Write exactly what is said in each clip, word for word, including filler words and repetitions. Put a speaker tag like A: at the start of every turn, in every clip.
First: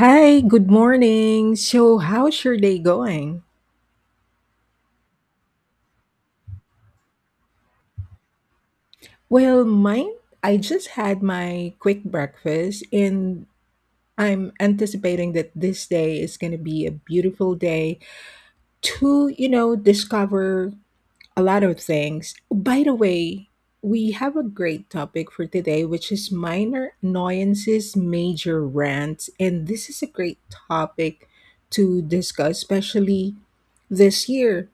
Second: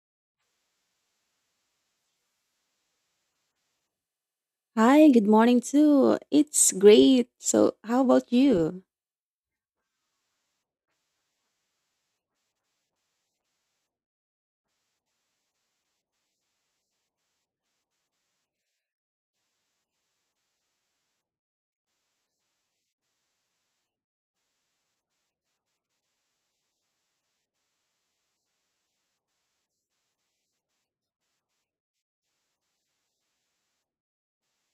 A: Hi, good morning. So, how's your day going?
B: Hi, good morning too. It's great. So, how about you?
A: Well, mine, I just had my quick breakfast and I'm anticipating that this day is going to be a beautiful day to, you know, discover a lot of things. By the way, we have a great topic for today, which is minor annoyances, major rants. And this is a great topic to discuss, especially this year.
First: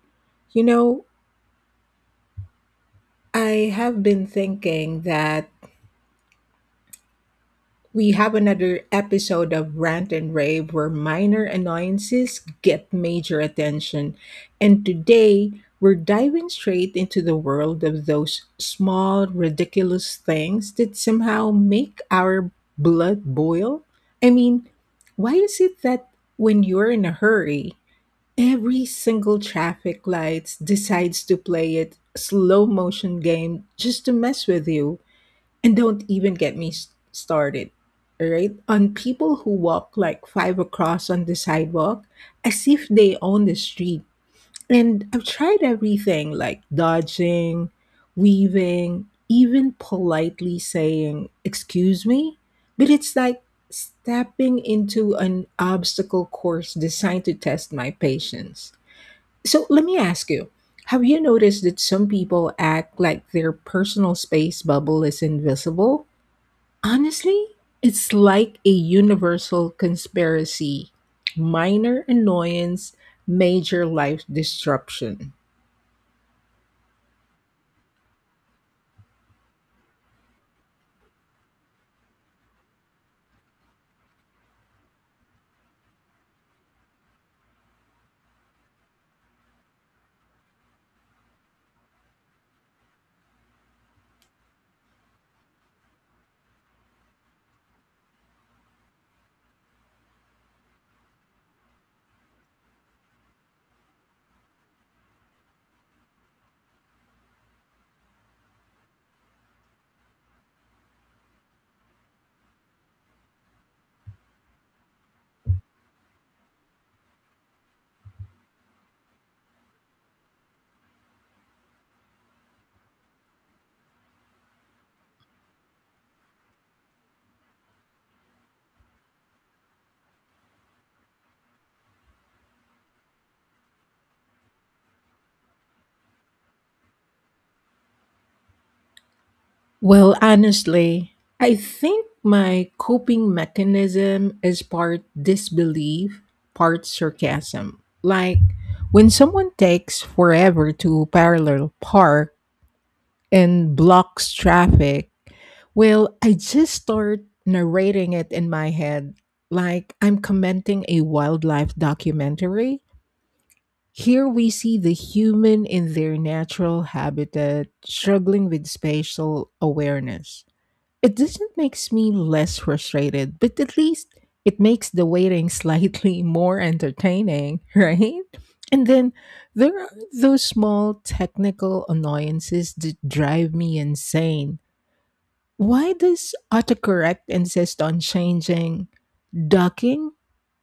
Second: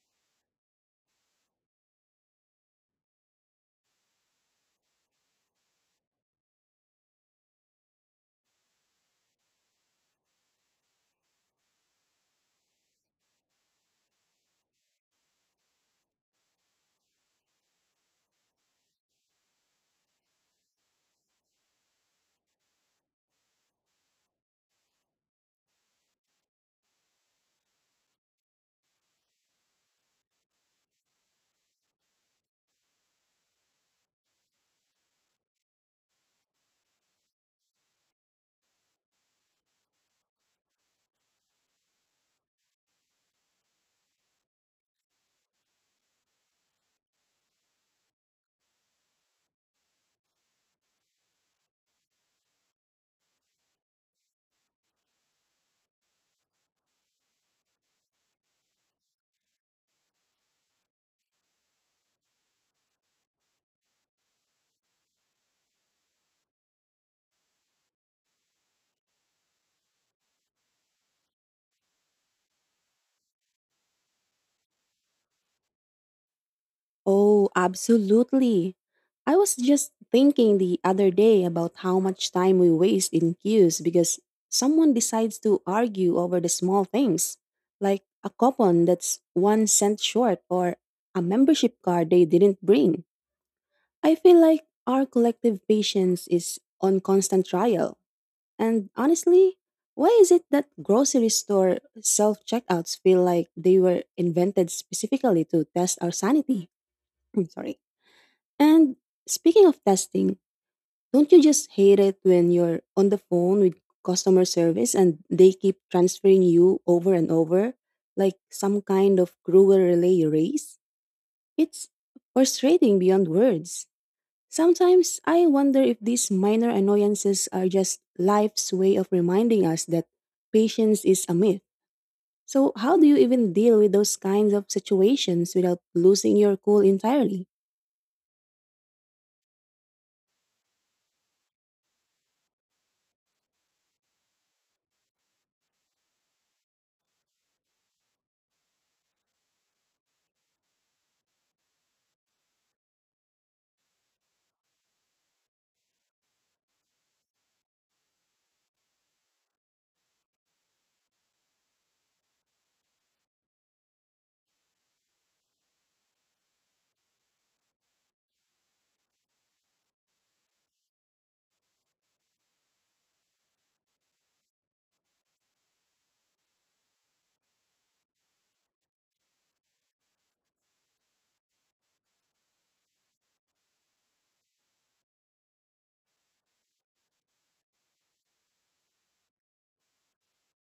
A: You know, I have been thinking that we have another episode of Rant and Rave where minor annoyances get major attention. And today, we're diving straight into the world of those small, ridiculous things that somehow make our blood boil. I mean, why is it that when you're in a hurry, every single traffic light decides to play it slow motion game just to mess with you, and don't even get me s- started, all right? On people who walk like five across on the sidewalk as if they own the street. And I've tried everything like dodging, weaving, even politely saying, "Excuse me?" But it's like stepping into an obstacle course designed to test my patience. So let me ask you, have you noticed that some people act like their personal space bubble is invisible? Honestly, it's like a universal conspiracy, minor annoyance, major life disruption.
B: Oh, absolutely. I was just thinking the other day about how much time we waste in queues because someone decides to argue over the small things, like a coupon that's one cent short or a membership card they didn't bring. I feel like our collective patience is on constant trial. And honestly, why is it that grocery store self checkouts feel like they were invented specifically to test our sanity? I'm sorry. And speaking of testing, don't you just hate it when you're on the phone with customer service and they keep transferring you over and over like some kind of cruel relay race? It's frustrating beyond words. Sometimes I wonder if these minor annoyances are just life's way of reminding us that patience is a myth. So, how do you even deal with those kinds of situations without losing your cool entirely?
A: Well, honestly, I think my coping mechanism is part disbelief, part sarcasm. Like when someone takes forever to parallel park and blocks traffic, well, I just start narrating it in my head like I'm commenting a wildlife documentary. Here we see the human in their natural habitat struggling with spatial awareness. It doesn't makes me less frustrated, but at least it makes the waiting slightly more entertaining, right? And then there are those small technical annoyances that drive me insane. Why does autocorrect insist on changing ducking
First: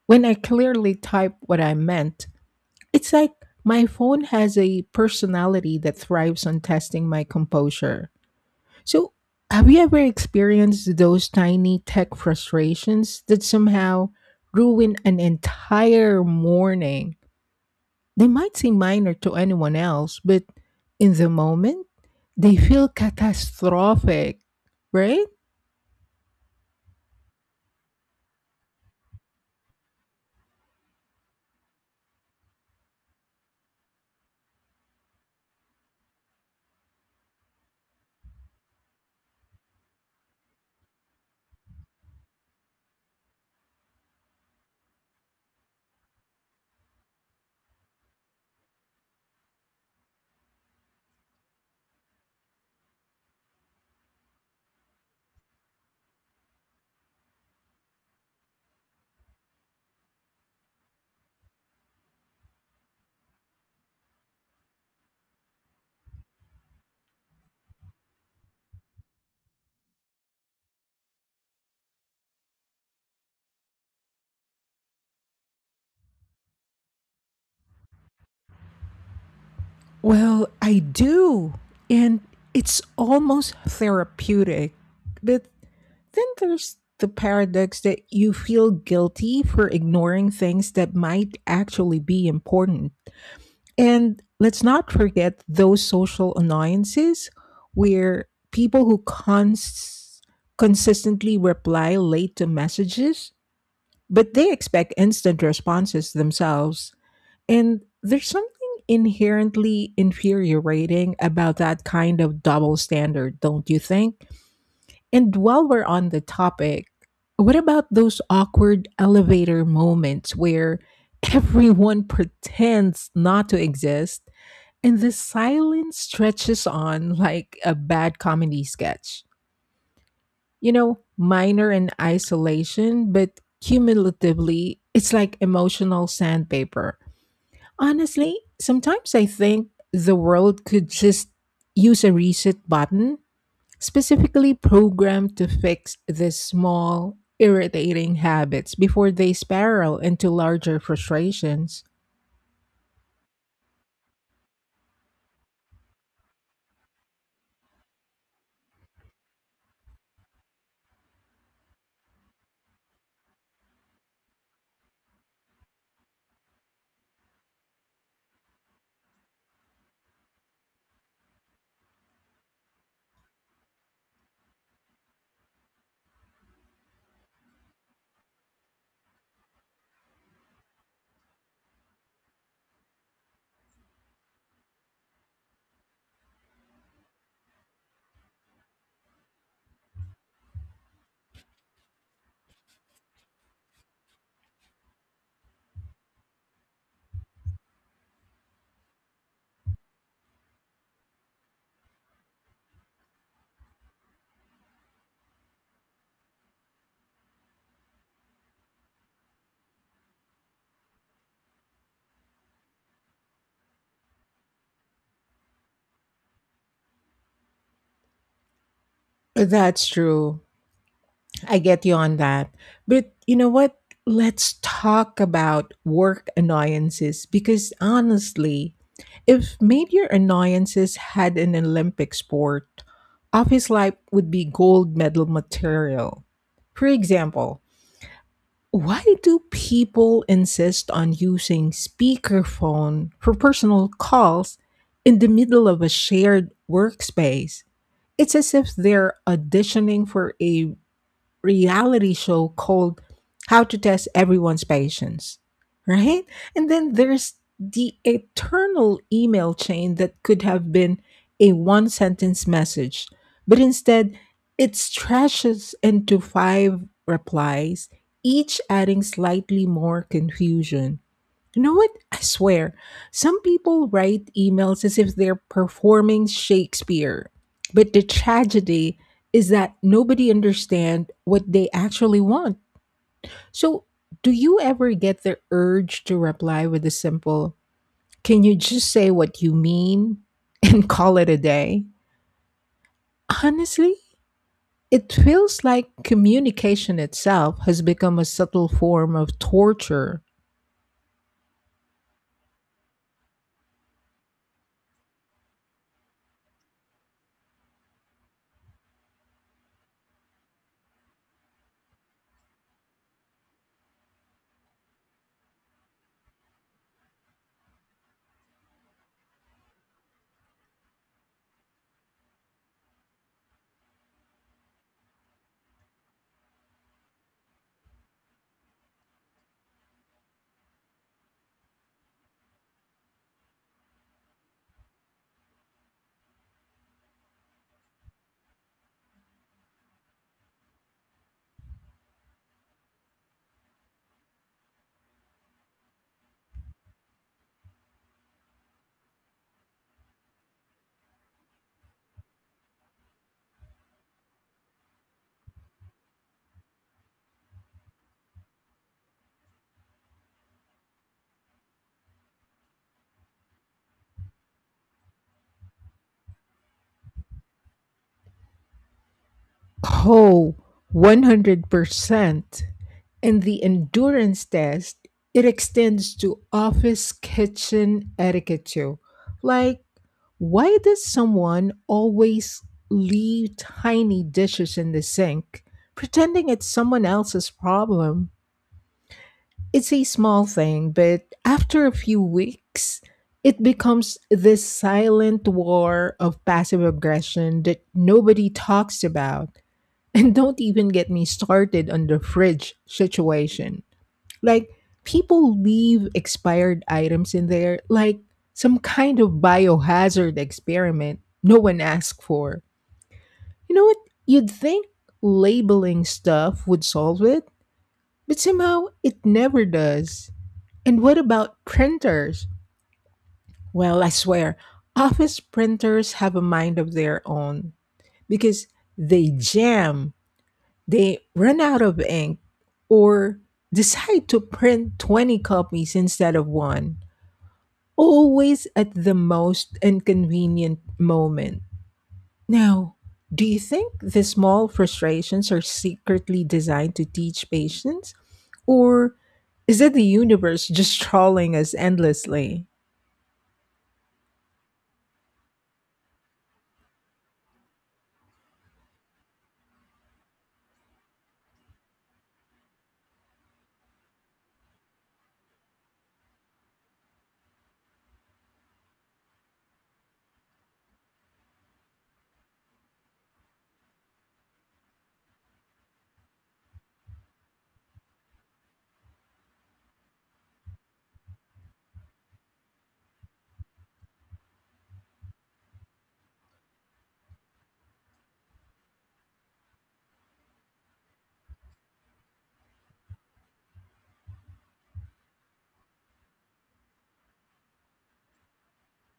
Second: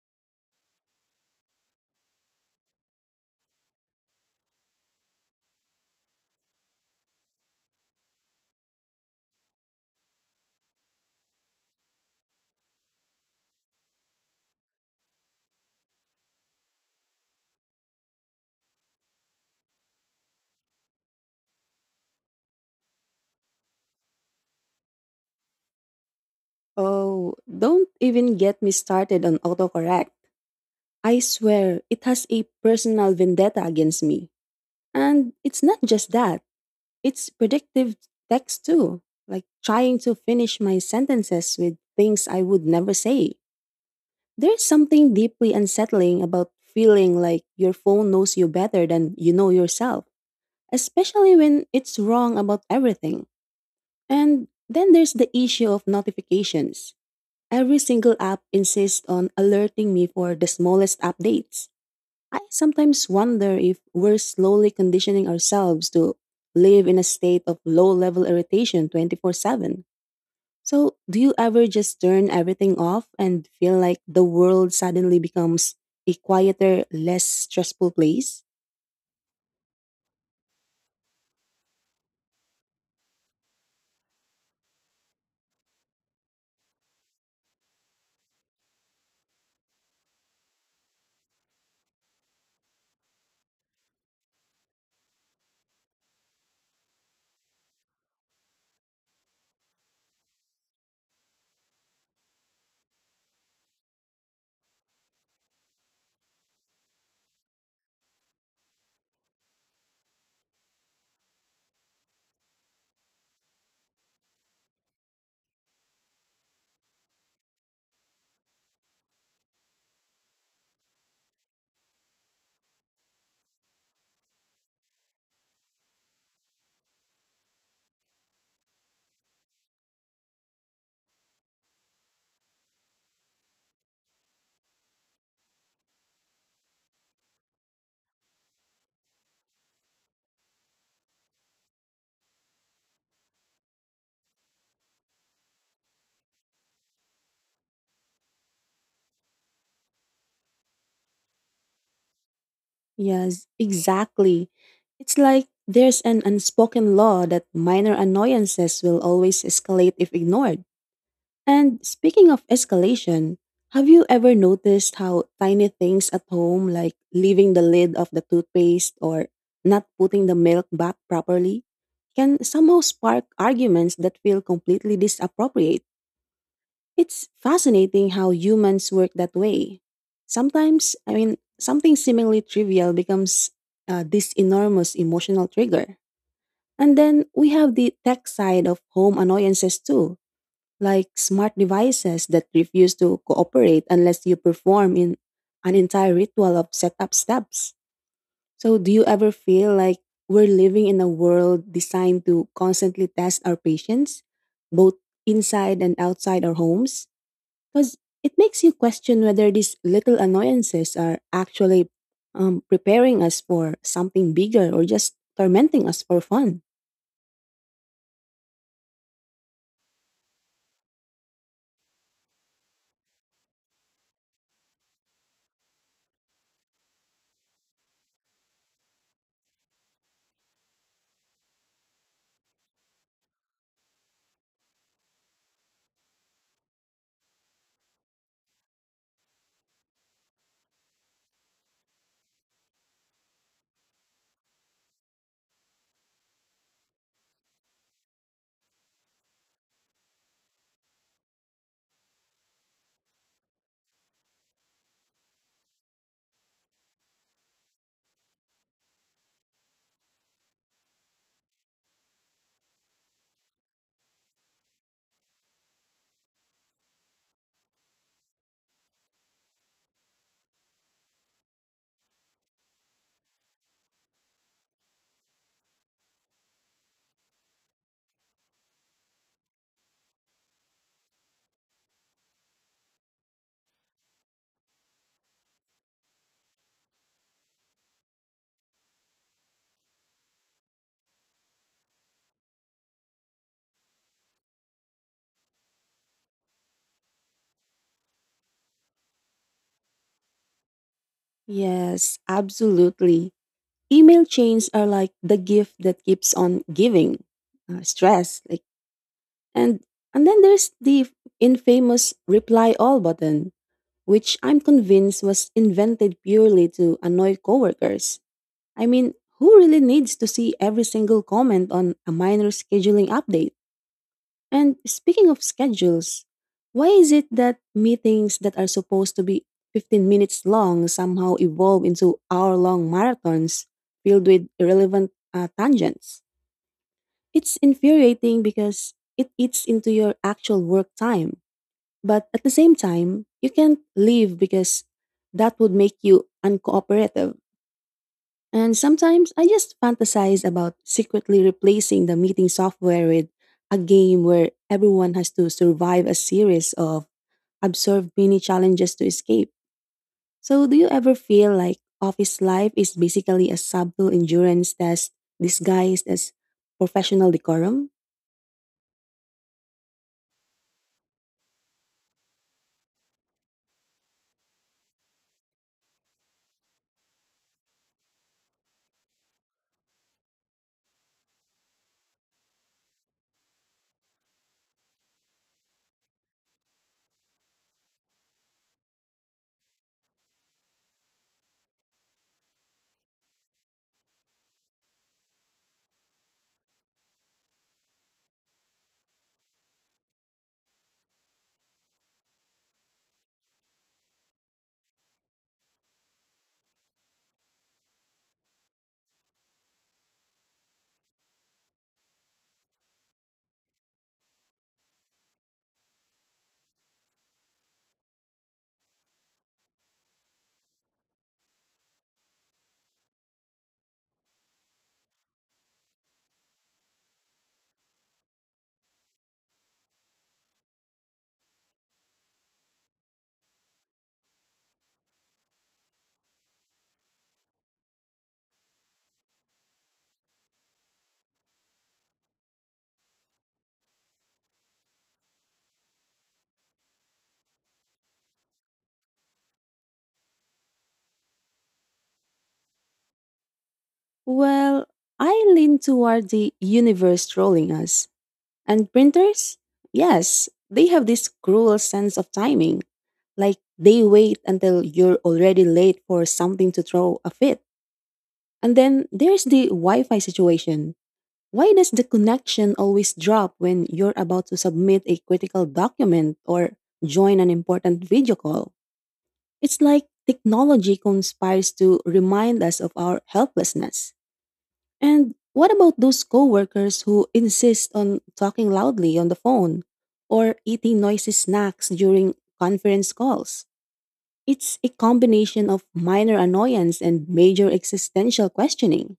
A: when I clearly typed what I meant? It's like my phone has a personality that thrives on testing my composure. So, have you ever experienced those tiny tech frustrations that somehow ruin an entire morning? They might seem minor to anyone else, but in the moment, they feel catastrophic, right?
B: Oh, don't even get me started on autocorrect. I swear, it has a personal vendetta against me. And it's not just that, it's predictive text too, like trying to finish my sentences with things I would never say. There's something deeply unsettling about feeling like your phone knows you better than you know yourself, especially when it's wrong about everything. And then there's the issue of notifications. Every single app insists on alerting me for the smallest updates. I sometimes wonder if we're slowly conditioning ourselves to live in a state of low level irritation twenty four seven. So, do you ever just turn everything off and feel like the world suddenly becomes a quieter, less stressful place?
A: Well, I do. And it's almost therapeutic. But then there's the paradox that you feel guilty for ignoring things that might actually be important. And let's not forget those social annoyances where people who cons- consistently reply late to messages, but they expect instant responses themselves. And there's something inherently infuriating about that kind of double standard, don't you think? And while we're on the topic, what about those awkward elevator moments where everyone pretends not to exist and the silence stretches on like a bad comedy sketch? You know, minor in isolation, but cumulatively, it's like emotional sandpaper. Honestly, sometimes I think the world could just use a reset button specifically programmed to fix these small, irritating habits before they spiral into larger frustrations.
B: Yes, exactly. It's like there's an unspoken law that minor annoyances will always escalate if ignored. And speaking of escalation, have you ever noticed how tiny things at home, like leaving the lid of the toothpaste or not putting the milk back properly, can somehow spark arguments that feel completely disappropriate? It's fascinating how humans work that way. Sometimes, I mean, something seemingly trivial becomes uh, this enormous emotional trigger. And then we have the tech side of home annoyances too, like smart devices that refuse to cooperate unless you perform in an entire ritual of setup steps. So do you ever feel like we're living in a world designed to constantly test our patience, both inside and outside our homes? Because it makes you question whether these little annoyances are actually um, preparing us for something bigger or just tormenting us for fun.
A: That's true. I get you on that. But you know what? Let's talk about work annoyances because honestly, if major annoyances had an Olympic sport, office life would be gold medal material. For example, why do people insist on using speakerphone for personal calls in the middle of a shared workspace? It's as if they're auditioning for a reality show called How to Test Everyone's Patience, right? And then there's the eternal email chain that could have been a one sentence message, but instead it stretches into five replies, each adding slightly more confusion. You know what? I swear, some people write emails as if they're performing Shakespeare. But the tragedy is that nobody understands what they actually want. So, do you ever get the urge to reply with a simple, can you just say what you mean and call it a day? Honestly, it feels like communication itself has become a subtle form of torture.
B: Yes, absolutely. Email chains are like the gift that keeps on giving uh, stress. Like, and and then there's the infamous reply all button, which I'm convinced was invented purely to annoy coworkers. I mean, who really needs to see every single comment on a minor scheduling update? And speaking of schedules, why is it that meetings that are supposed to be fifteen minutes long somehow evolve into hour long marathons filled with irrelevant uh, tangents? It's infuriating because it eats into your actual work time. But at the same time, you can't leave because that would make you uncooperative. And sometimes I just fantasize about secretly replacing the meeting software with a game where everyone has to survive a series of absurd mini challenges to escape. So, do you ever feel like office life is basically a subtle endurance test disguised as professional decorum?
A: Oh, one hundred percent. In the endurance test, it extends to office kitchen etiquette too. Like, why does someone always leave tiny dishes in the sink, pretending it's someone else's problem? It's a small thing, but after a few weeks, it becomes this silent war of passive aggression that nobody talks about. And don't even get me started on the fridge situation. Like people leave expired items in there like some kind of biohazard experiment no one asked for. You know what? You'd think labeling stuff would solve it, but somehow it never does. And what about printers? Well, I swear, office printers have a mind of their own because they jam, they run out of ink, or decide to print twenty copies instead of one, always at the most inconvenient moment. Now, do you think the small frustrations are secretly designed to teach patience? Or is it the universe just trolling us endlessly?
B: Well, I lean toward the universe trolling us. And printers? Yes, they have this cruel sense of timing. Like they wait until you're already late for something to throw a fit. And then there's the Wi Fi situation. Why does the connection always drop when you're about to submit a critical document or join an important video call? It's like technology conspires to remind us of our helplessness. And what about those coworkers who insist on talking loudly on the phone or eating noisy snacks during conference calls? It's a combination of minor annoyance and major existential questioning.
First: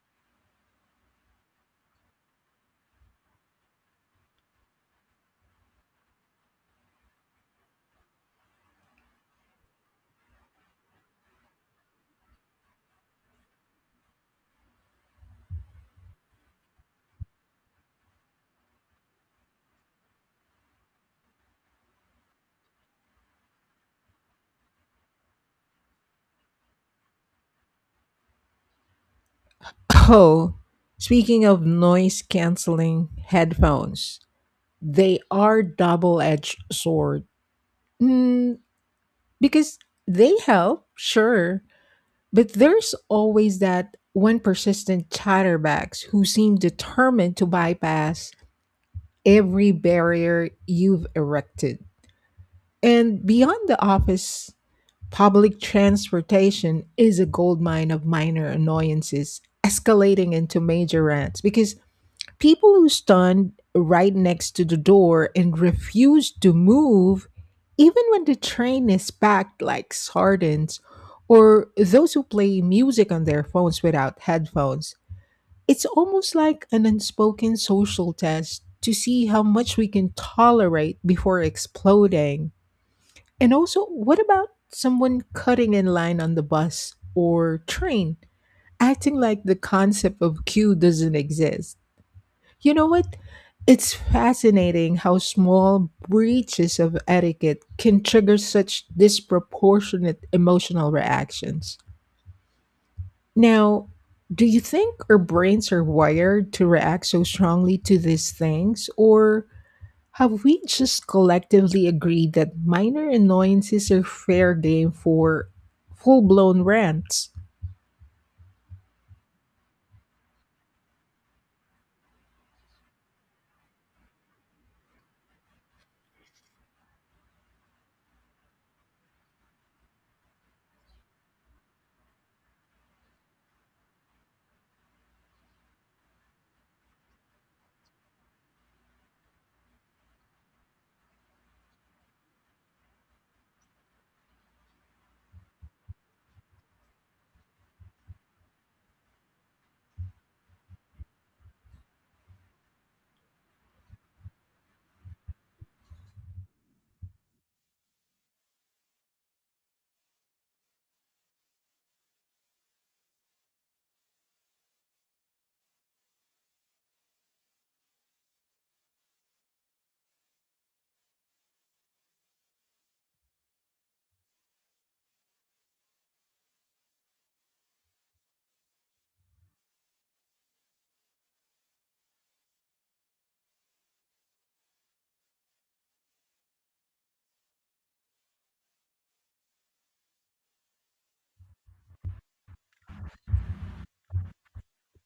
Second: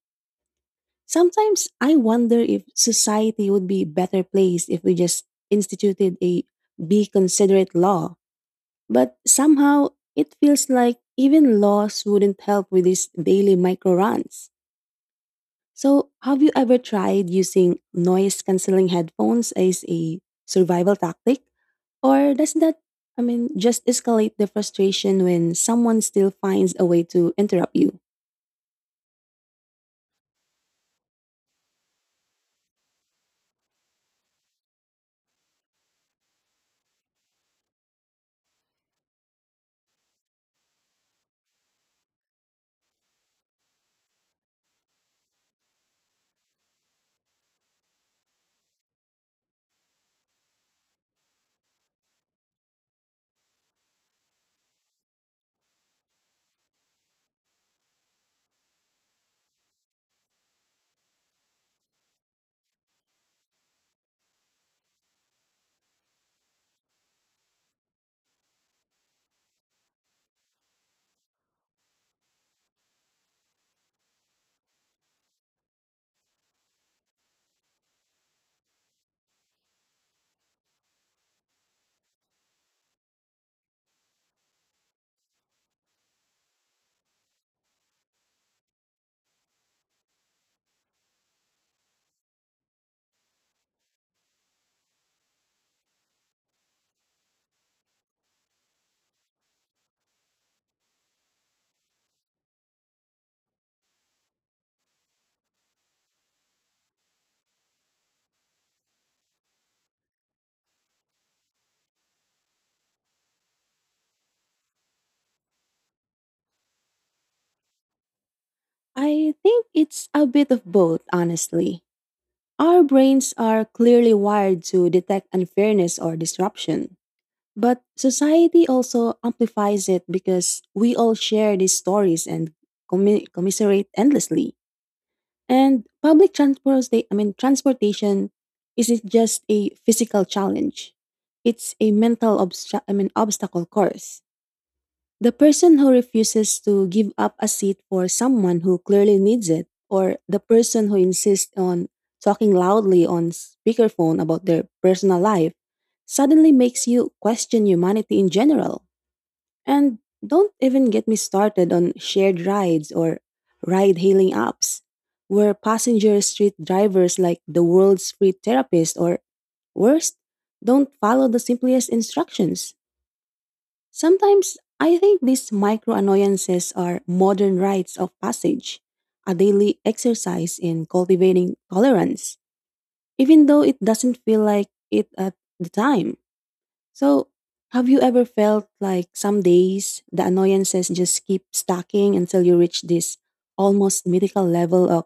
B: Sometimes I wonder if society would be a better place if we just instituted a be considerate law. But somehow it feels like even laws wouldn't help with these daily micro runs. So, have you ever tried using noise canceling headphones as a survival tactic? Or does that, I mean, just escalate the frustration when someone still finds a way to interrupt you?
A: Oh, speaking of noise canceling headphones, they are double edged sword. Mm, because they help, sure, but there's always that one persistent chatterbox who seem determined to bypass every barrier you've erected. And beyond the office, public transportation is a goldmine of minor annoyances escalating into major rants because people who stand right next to the door and refuse to move, even when the train is packed like sardines, or those who play music on their phones without headphones. It's almost like an unspoken social test to see how much we can tolerate before exploding. And also, what about someone cutting in line on the bus or train, acting like the concept of queue doesn't exist? You know what? It's fascinating how small breaches of etiquette can trigger such disproportionate emotional reactions. Now, do you think our brains are wired to react so strongly to these things, or have we just collectively agreed that minor annoyances are fair game for full blown rants?
B: I think it's a bit of both, honestly. Our brains are clearly wired to detect unfairness or disruption. But society also amplifies it because we all share these stories and commi- commiserate endlessly. And public transport, I mean, transportation isn't just a physical challenge. It's a mental obsta- I mean, obstacle course. The person who refuses to give up a seat for someone who clearly needs it, or the person who insists on talking loudly on speakerphone about their personal life, suddenly makes you question humanity in general. And don't even get me started on shared rides or ride hailing apps, where passengers treat drivers like the world's free therapist or worse, don't follow the simplest instructions. Sometimes I think these micro annoyances are modern rites of passage, a daily exercise in cultivating tolerance, even though it doesn't feel like it at the time. So, have you ever felt like some days the annoyances just keep stacking until you reach this almost mythical level of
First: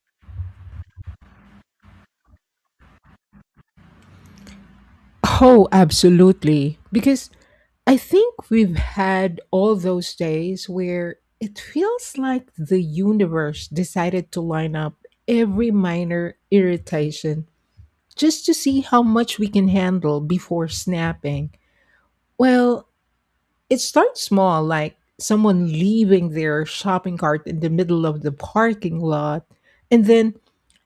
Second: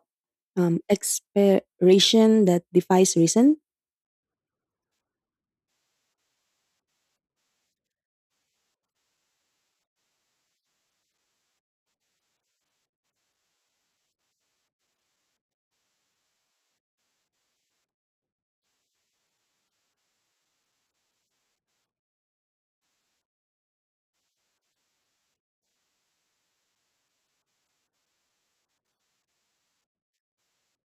B: um, expiration that defies reason?
A: Oh, absolutely. Because I think we've had all those days where it feels like the universe decided to line up every minor irritation just to see how much we can handle before snapping. Well, it starts small, like someone leaving their shopping cart in the middle of the parking lot, and then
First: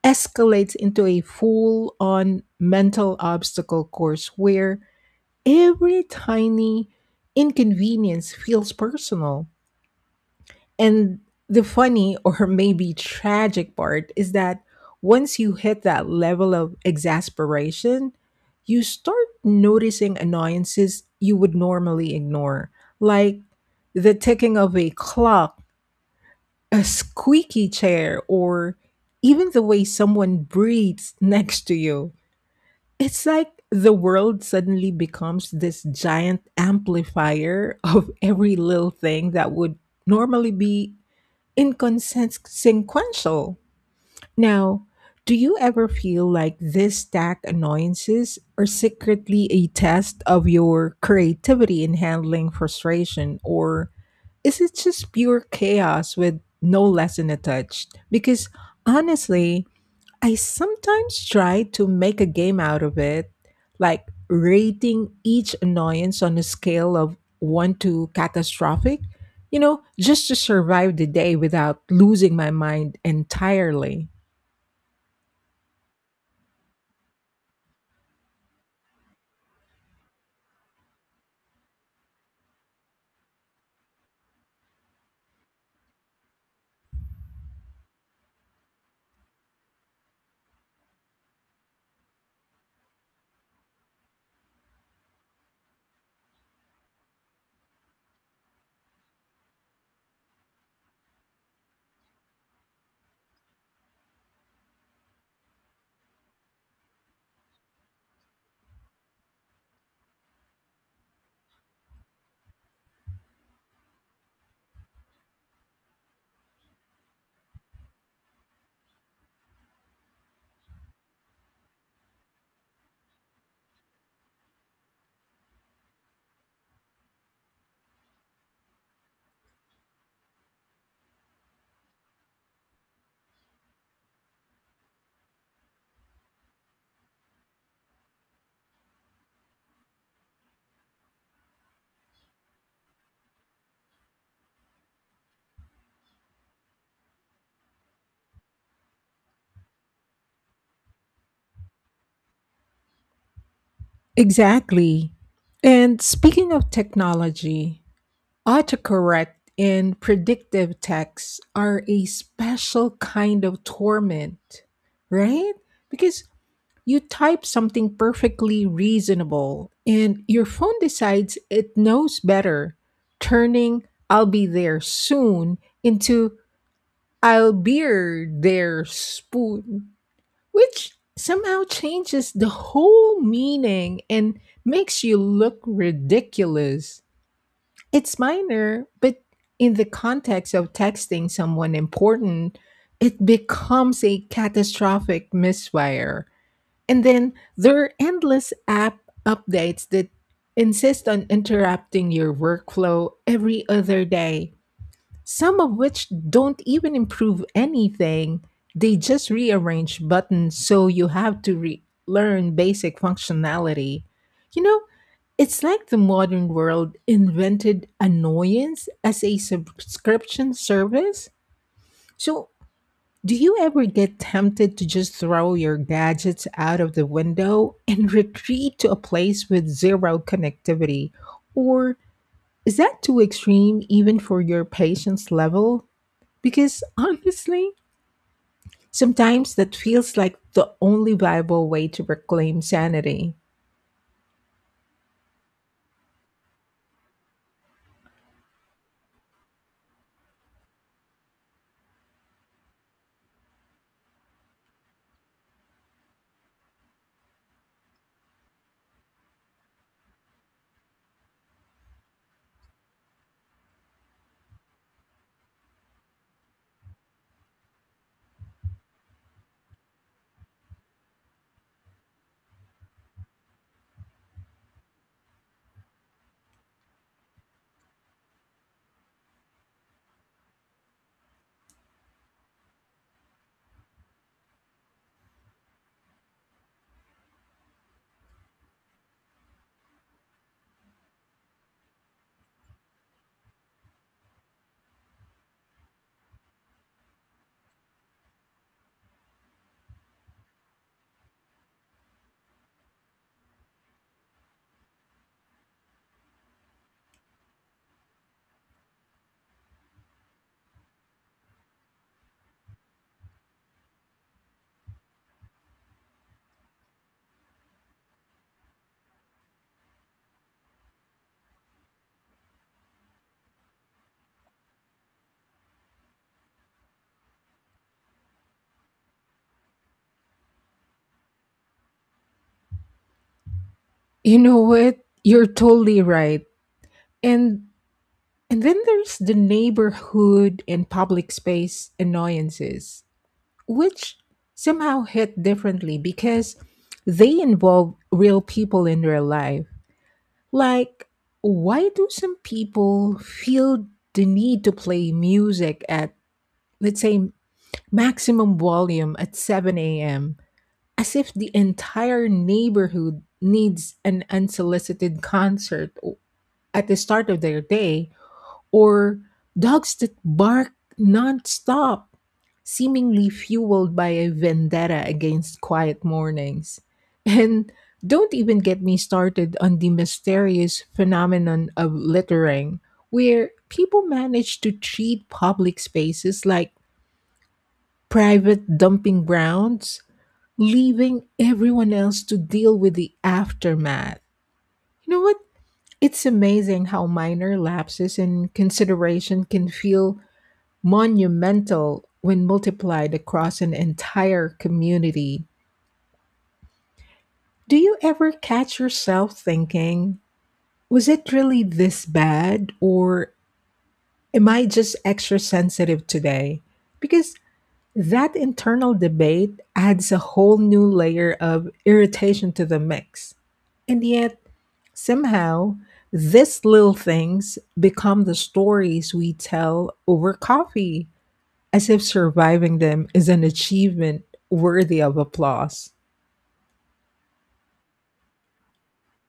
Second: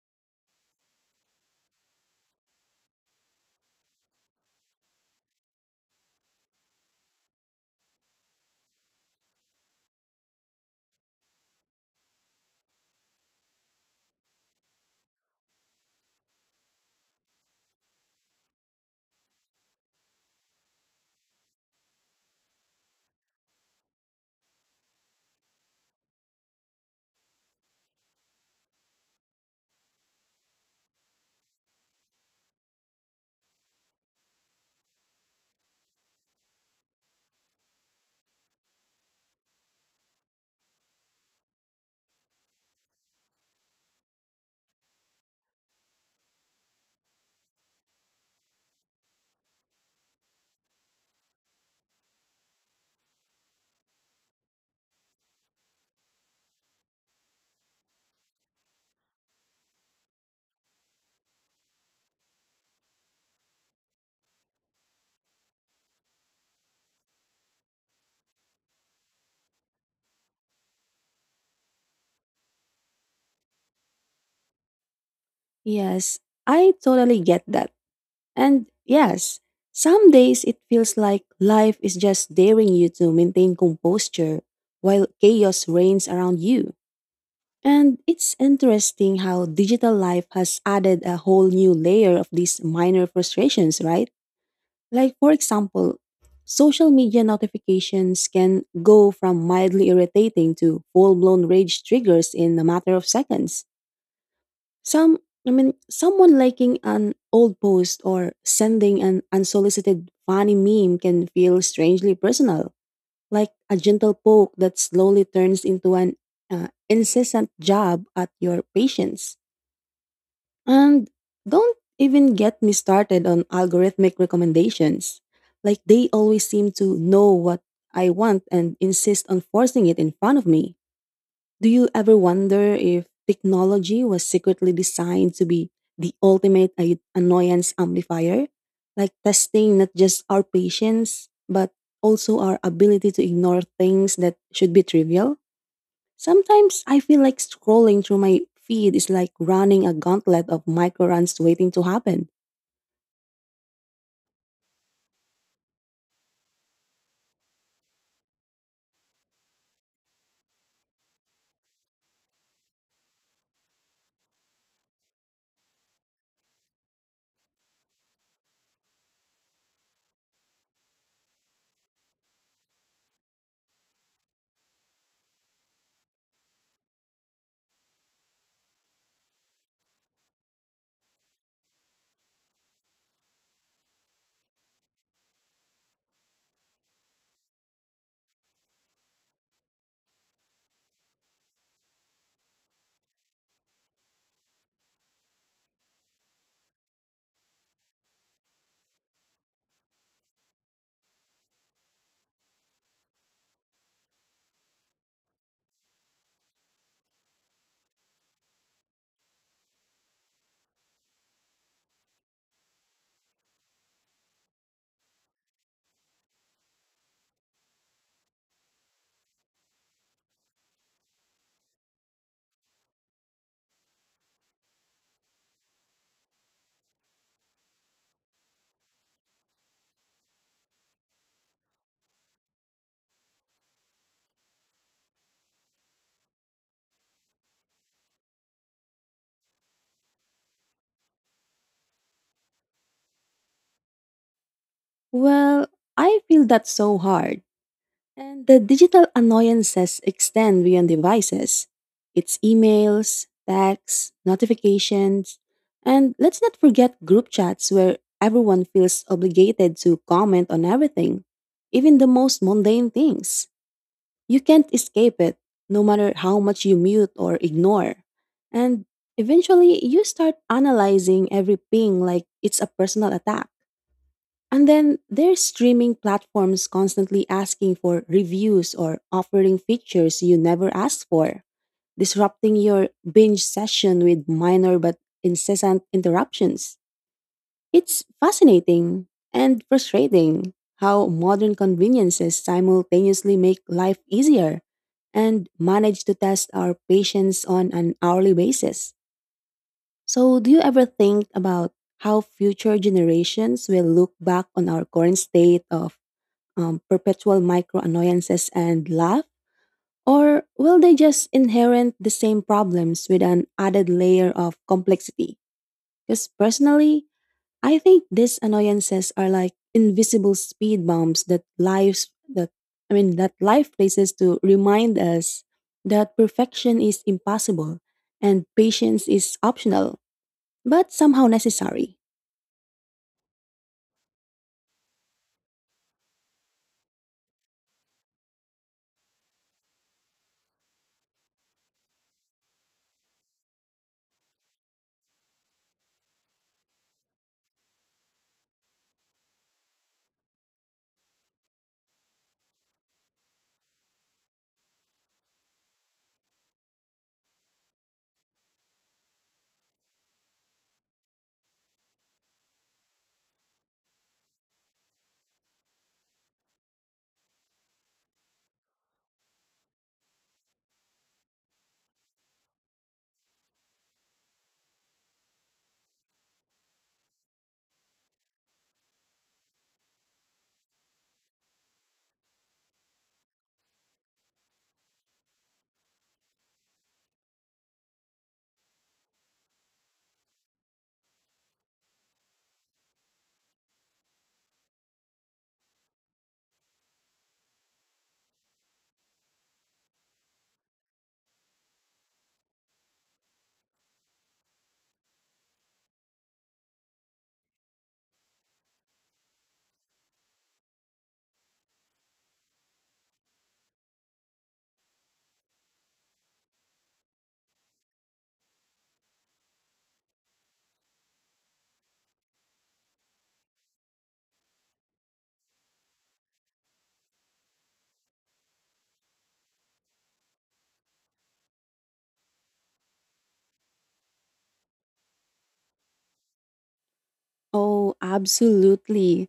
A: escalates into a full on mental obstacle course where every tiny inconvenience feels personal. And the funny or maybe tragic part is that once you hit that level of exasperation, you start noticing annoyances you would normally ignore, like the ticking of a clock, a squeaky chair, or even the way someone breathes next to you. It's like the world suddenly becomes this giant amplifier of every little thing that would normally be inconsequential. Now, do you ever feel like these stack annoyances are secretly a test of your creativity in handling frustration, or is it just pure chaos with no lesson attached? Because honestly, I sometimes try to make a game out of it, like rating each annoyance on a scale of one to catastrophic, you know, just to survive the day without losing my mind entirely.
B: Yes, I totally get that. And yes, some days it feels like life is just daring you to maintain composure while chaos reigns around you. And it's interesting how digital life has added a whole new layer of these minor frustrations, right? Like, for example, social media notifications can go from mildly irritating to full blown rage triggers in a matter of seconds. Some, I mean, someone liking an old post or sending an unsolicited funny meme can feel strangely personal, like a gentle poke that slowly turns into an uh, incessant jab at your patience. And don't even get me started on algorithmic recommendations. Like they always seem to know what I want and insist on forcing it in front of me. Do you ever wonder if technology was secretly designed to be the ultimate a- annoyance amplifier? Like testing not just our patience, but also our ability to ignore things that should be trivial? Sometimes I feel like scrolling through my feed is like running a gauntlet of micro runs waiting to happen.
A: Exactly. And speaking of technology, autocorrect and predictive texts are a special kind of torment, right? Because you type something perfectly reasonable, and your phone decides it knows better, turning "I'll be there soon" into "I'll beer there spoon," which somehow changes the whole meaning and makes you look ridiculous. It's minor, but in the context of texting someone important, it becomes a catastrophic misfire. And then there are endless app updates that insist on interrupting your workflow every other day, some of which don't even improve anything. They just rearrange buttons so you have to re- learn basic functionality. You know, it's like the modern world invented annoyance as a subscription service. So do you ever get tempted to just throw your gadgets out of the window and retreat to a place with zero connectivity? Or is that too extreme even for your patience level? Because honestly, sometimes that feels like the only viable way to reclaim sanity.
B: Well, I feel that so hard. And the digital annoyances extend beyond devices. It's emails, texts, notifications, and let's not forget group chats where everyone feels obligated to comment on everything, even the most mundane things. You can't escape it, no matter how much you mute or ignore. And eventually, you start analyzing every ping like it's a personal attack. And then there's streaming platforms constantly asking for reviews or offering features you never asked for, disrupting your binge session with minor but incessant interruptions. It's fascinating and frustrating how modern conveniences simultaneously make life easier and manage to test our patience on an hourly basis. So, do you ever think about how future generations will look back on our current state of um, perpetual micro annoyances and laugh? Or will they just inherit the same problems with an added layer of complexity? Because personally, I think these annoyances are like invisible speed bumps that lives that I mean that life places to remind us that perfection is impossible and patience is optional, but somehow necessary.
A: You know what? You're totally right. And and then there's the neighborhood and public space annoyances, which somehow hit differently because they involve real people in their life. Like, why do some people feel the need to play music at, let's say, maximum volume at seven a m, as if the entire neighborhood needs an unsolicited concert at the start of their day, or dogs that bark nonstop, seemingly fueled by a vendetta against quiet mornings. And don't even get me started on the mysterious phenomenon of littering, where people manage to treat public spaces like private dumping grounds, leaving everyone else to deal with the aftermath. You know what? It's amazing how minor lapses in consideration can feel monumental when multiplied across an entire community. Do you ever catch yourself thinking, was it really this bad? Or am I just extra sensitive today? Because that internal debate adds a whole new layer of irritation to the mix. And yet, somehow, these little things become the stories we tell over coffee, as if surviving them is an achievement worthy of applause.
B: Oh, absolutely.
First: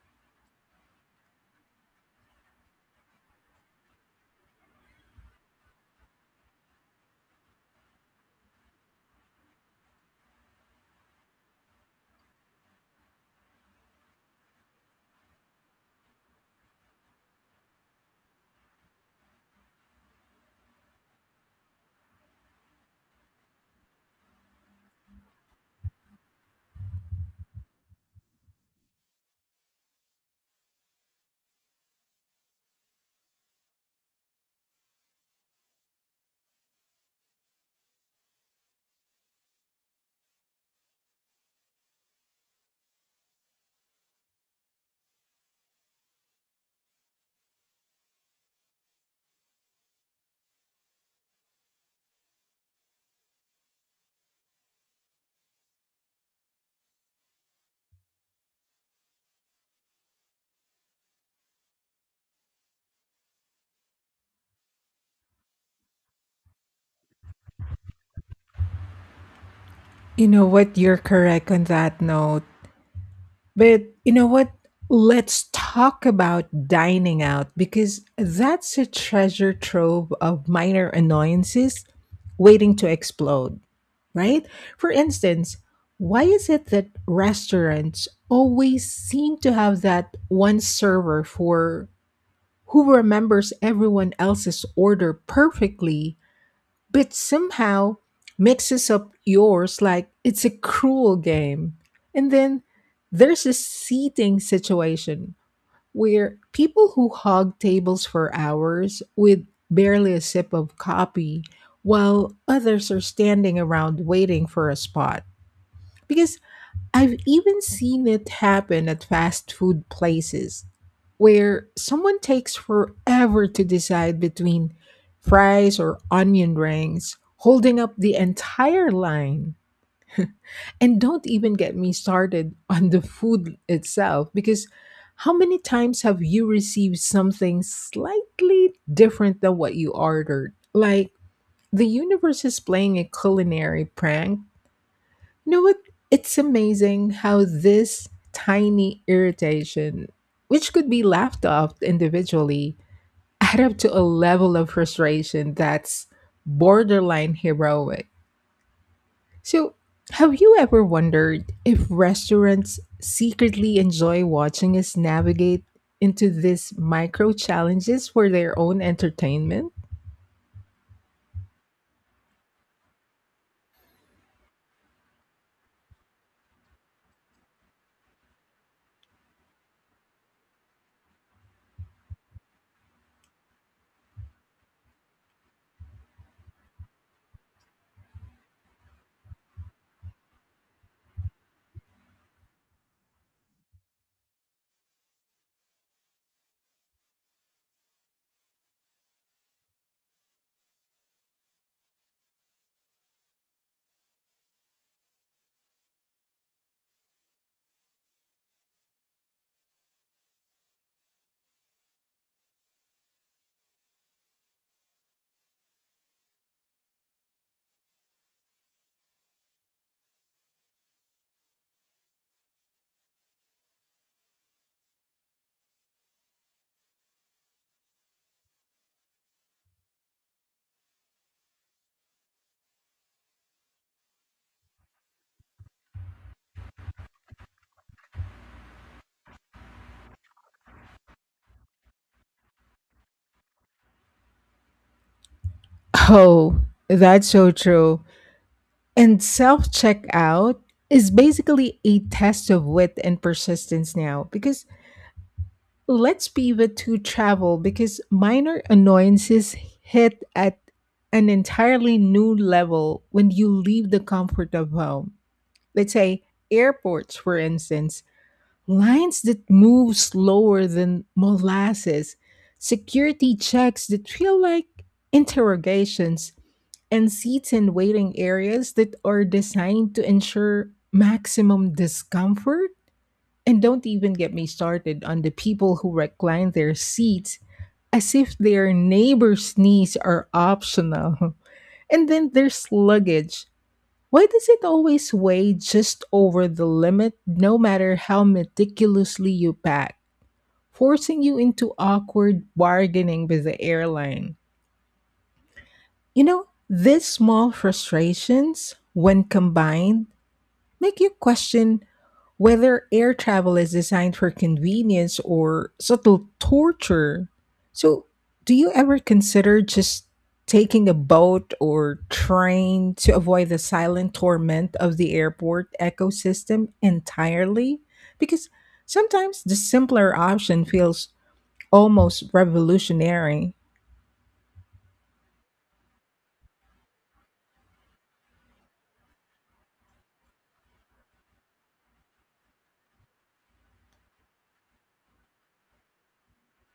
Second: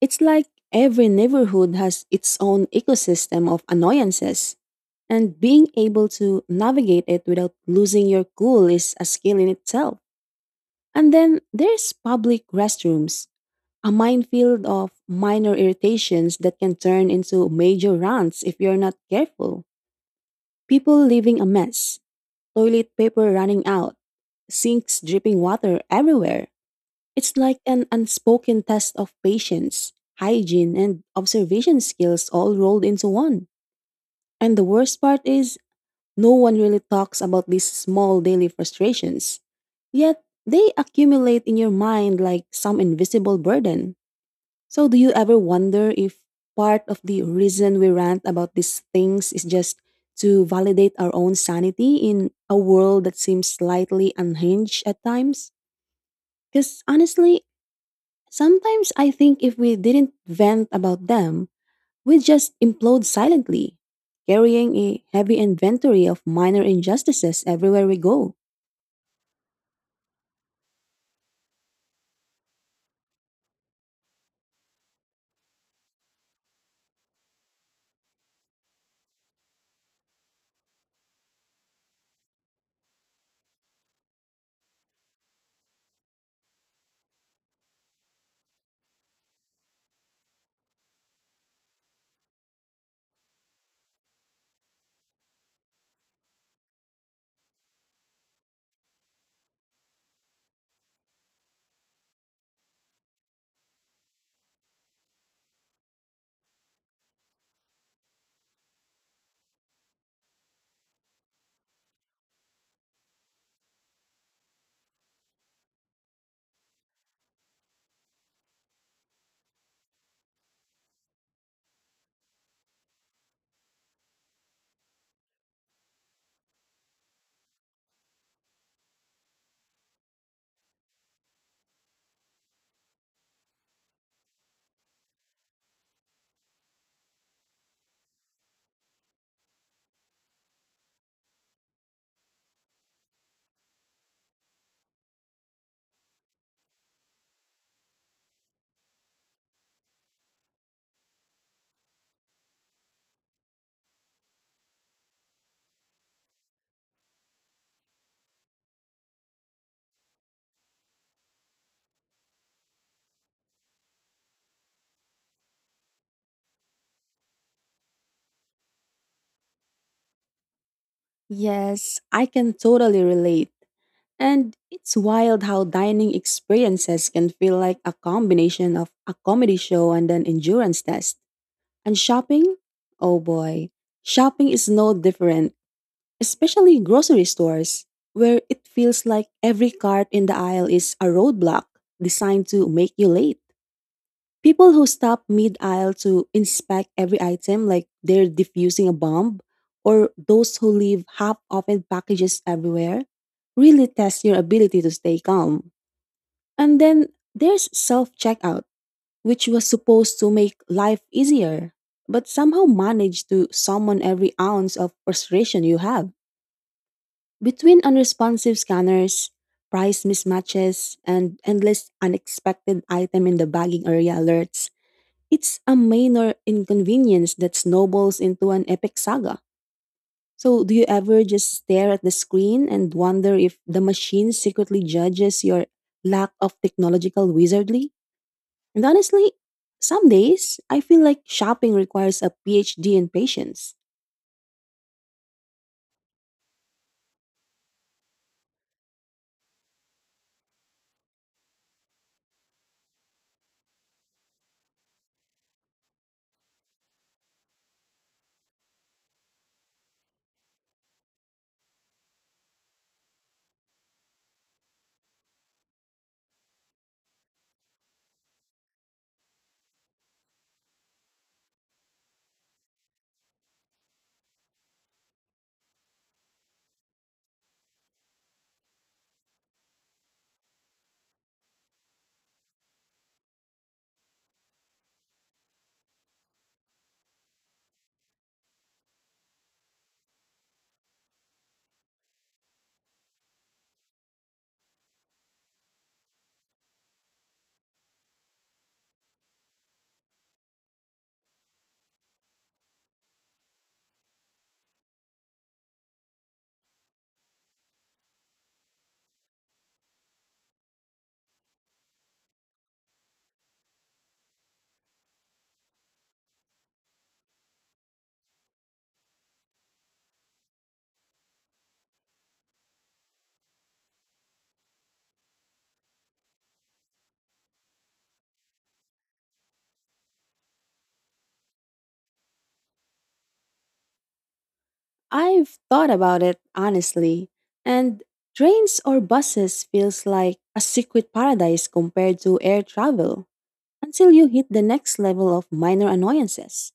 B: It's like every neighborhood has its own ecosystem of annoyances, and being able to navigate it without losing your cool is a skill in itself. And then there's public restrooms, a minefield of minor irritations that can turn into major rants if you're not careful. People leaving a mess, toilet paper running out, sinks dripping water everywhere. It's like an unspoken test of patience, hygiene, and observation skills all rolled into one. And the worst part is, no one really talks about these small daily frustrations. Yet, they accumulate in your mind like some invisible burden. So, do you ever wonder if part of the reason we rant about these things is just to validate our own sanity in a world that seems slightly unhinged at times? Because honestly, sometimes I think if we didn't vent about them, we'd just implode silently, carrying a heavy inventory of minor injustices everywhere we go.
A: You know what? You're correct on that note. But you know what? Let's talk about dining out because that's a treasure trove of minor annoyances waiting to explode, right? For instance, why is it that restaurants always seem to have that one server for who remembers everyone else's order perfectly but somehow mixes up yours like it's a cruel game. And then there's a seating situation where people who hog tables for hours with barely a sip of coffee while others are standing around waiting for a spot, because I've even seen it happen at fast food places where someone takes forever to decide between fries or onion rings, holding up the entire line. And don't even get me started on the food itself because how many times have you received something slightly different than what you ordered? Like the universe is playing a culinary prank. You know what? It's amazing how this tiny irritation, which could be laughed off individually, add up to a level of frustration that's borderline heroic. So, have you ever wondered if restaurants secretly enjoy watching us navigate into these micro challenges for their own entertainment?
B: Yes, I can totally relate. And it's wild how dining experiences can feel like a combination of a comedy show and an endurance test. And shopping? Oh boy. Shopping is no different, especially in grocery stores, where it feels like every cart in the aisle is a roadblock designed to make you late. People who stop mid aisle to inspect every item like they're defusing a bomb, or those who leave half opened packages everywhere, really test your ability to stay calm. And then there's self checkout, which was supposed to make life easier, but somehow managed to summon every ounce of frustration you have. Between unresponsive scanners, price mismatches, and endless unexpected item in the bagging area alerts, it's a minor inconvenience that snowballs into an epic saga. So, do you ever just stare at the screen and wonder if the machine secretly judges your lack of technological wizardry? And honestly, some days I feel like shopping requires a PhD in patience.
A: Oh, that's so true. And self checkout is basically a test of wit and persistence now because let's pivot to travel because minor annoyances hit at an entirely new level when you leave the comfort of home. Let's say airports, for instance, lines that move slower than molasses, security checks that feel like interrogations, and seats in waiting areas that are designed to ensure maximum discomfort. And don't even get me started on the people who recline their seats as if their neighbor's knees are optional. And then there's luggage. Why does it always weigh just over the limit, no matter how meticulously you pack, forcing you into awkward bargaining with the airline? You know, these small frustrations, when combined, make you question whether air travel is designed for convenience or subtle torture. So, do you ever consider just taking a boat or train to avoid the silent torment of the airport ecosystem entirely? Because sometimes the simpler option feels almost revolutionary.
B: I've thought about it honestly, and trains or buses feels like a secret paradise compared to air travel, until you hit the next level of minor annoyances:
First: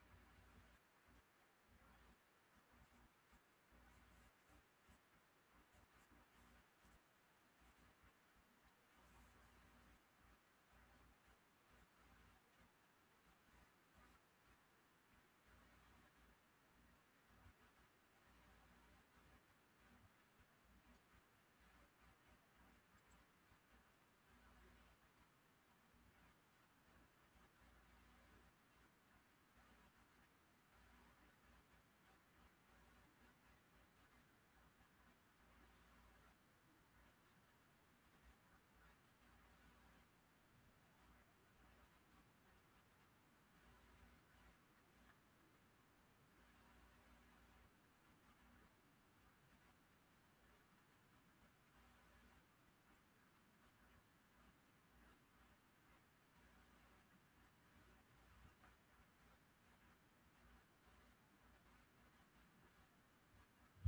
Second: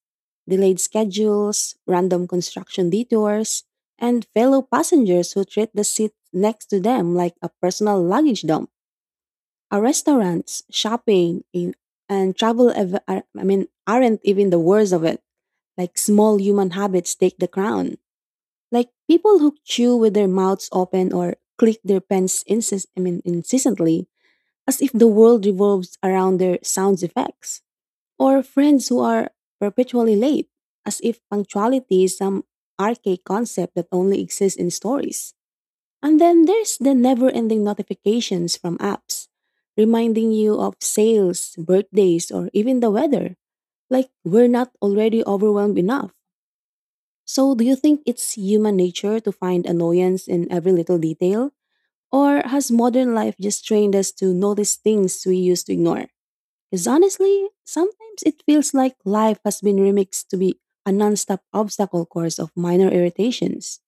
B: delayed schedules, random construction detours, and fellow passengers who treat the seat next to them like a personal luggage dump. Our restaurants, shopping, in, and travel ev- are, I mean, aren't even the worst of it. Like small human habits take the crown. Like people who chew with their mouths open or click their pens insist, I mean, incessantly, as if the world revolves around their sound effects, or friends who are perpetually late, as if punctuality is some archaic concept that only exists in stories. And then there's the never ending notifications from apps, reminding you of sales, birthdays, or even the weather. Like, we're not already overwhelmed enough. So, do you think it's human nature to find annoyance in every little detail? Or has modern life just trained us to notice things we used to ignore? Because honestly, sometimes it feels like life has been remixed to be a nonstop obstacle course of minor irritations.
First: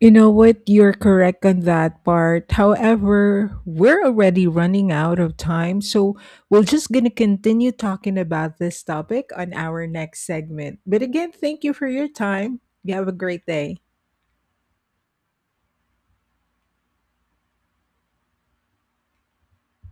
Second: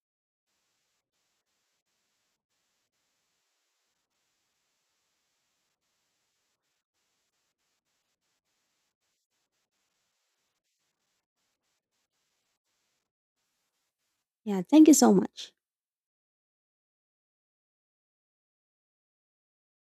A: You know what? You're correct on that part. However, we're already running out of time, so we're just going to continue talking about this topic on our next segment. But again, thank you for your time. You have a great day.
B: Yeah, thank you so much.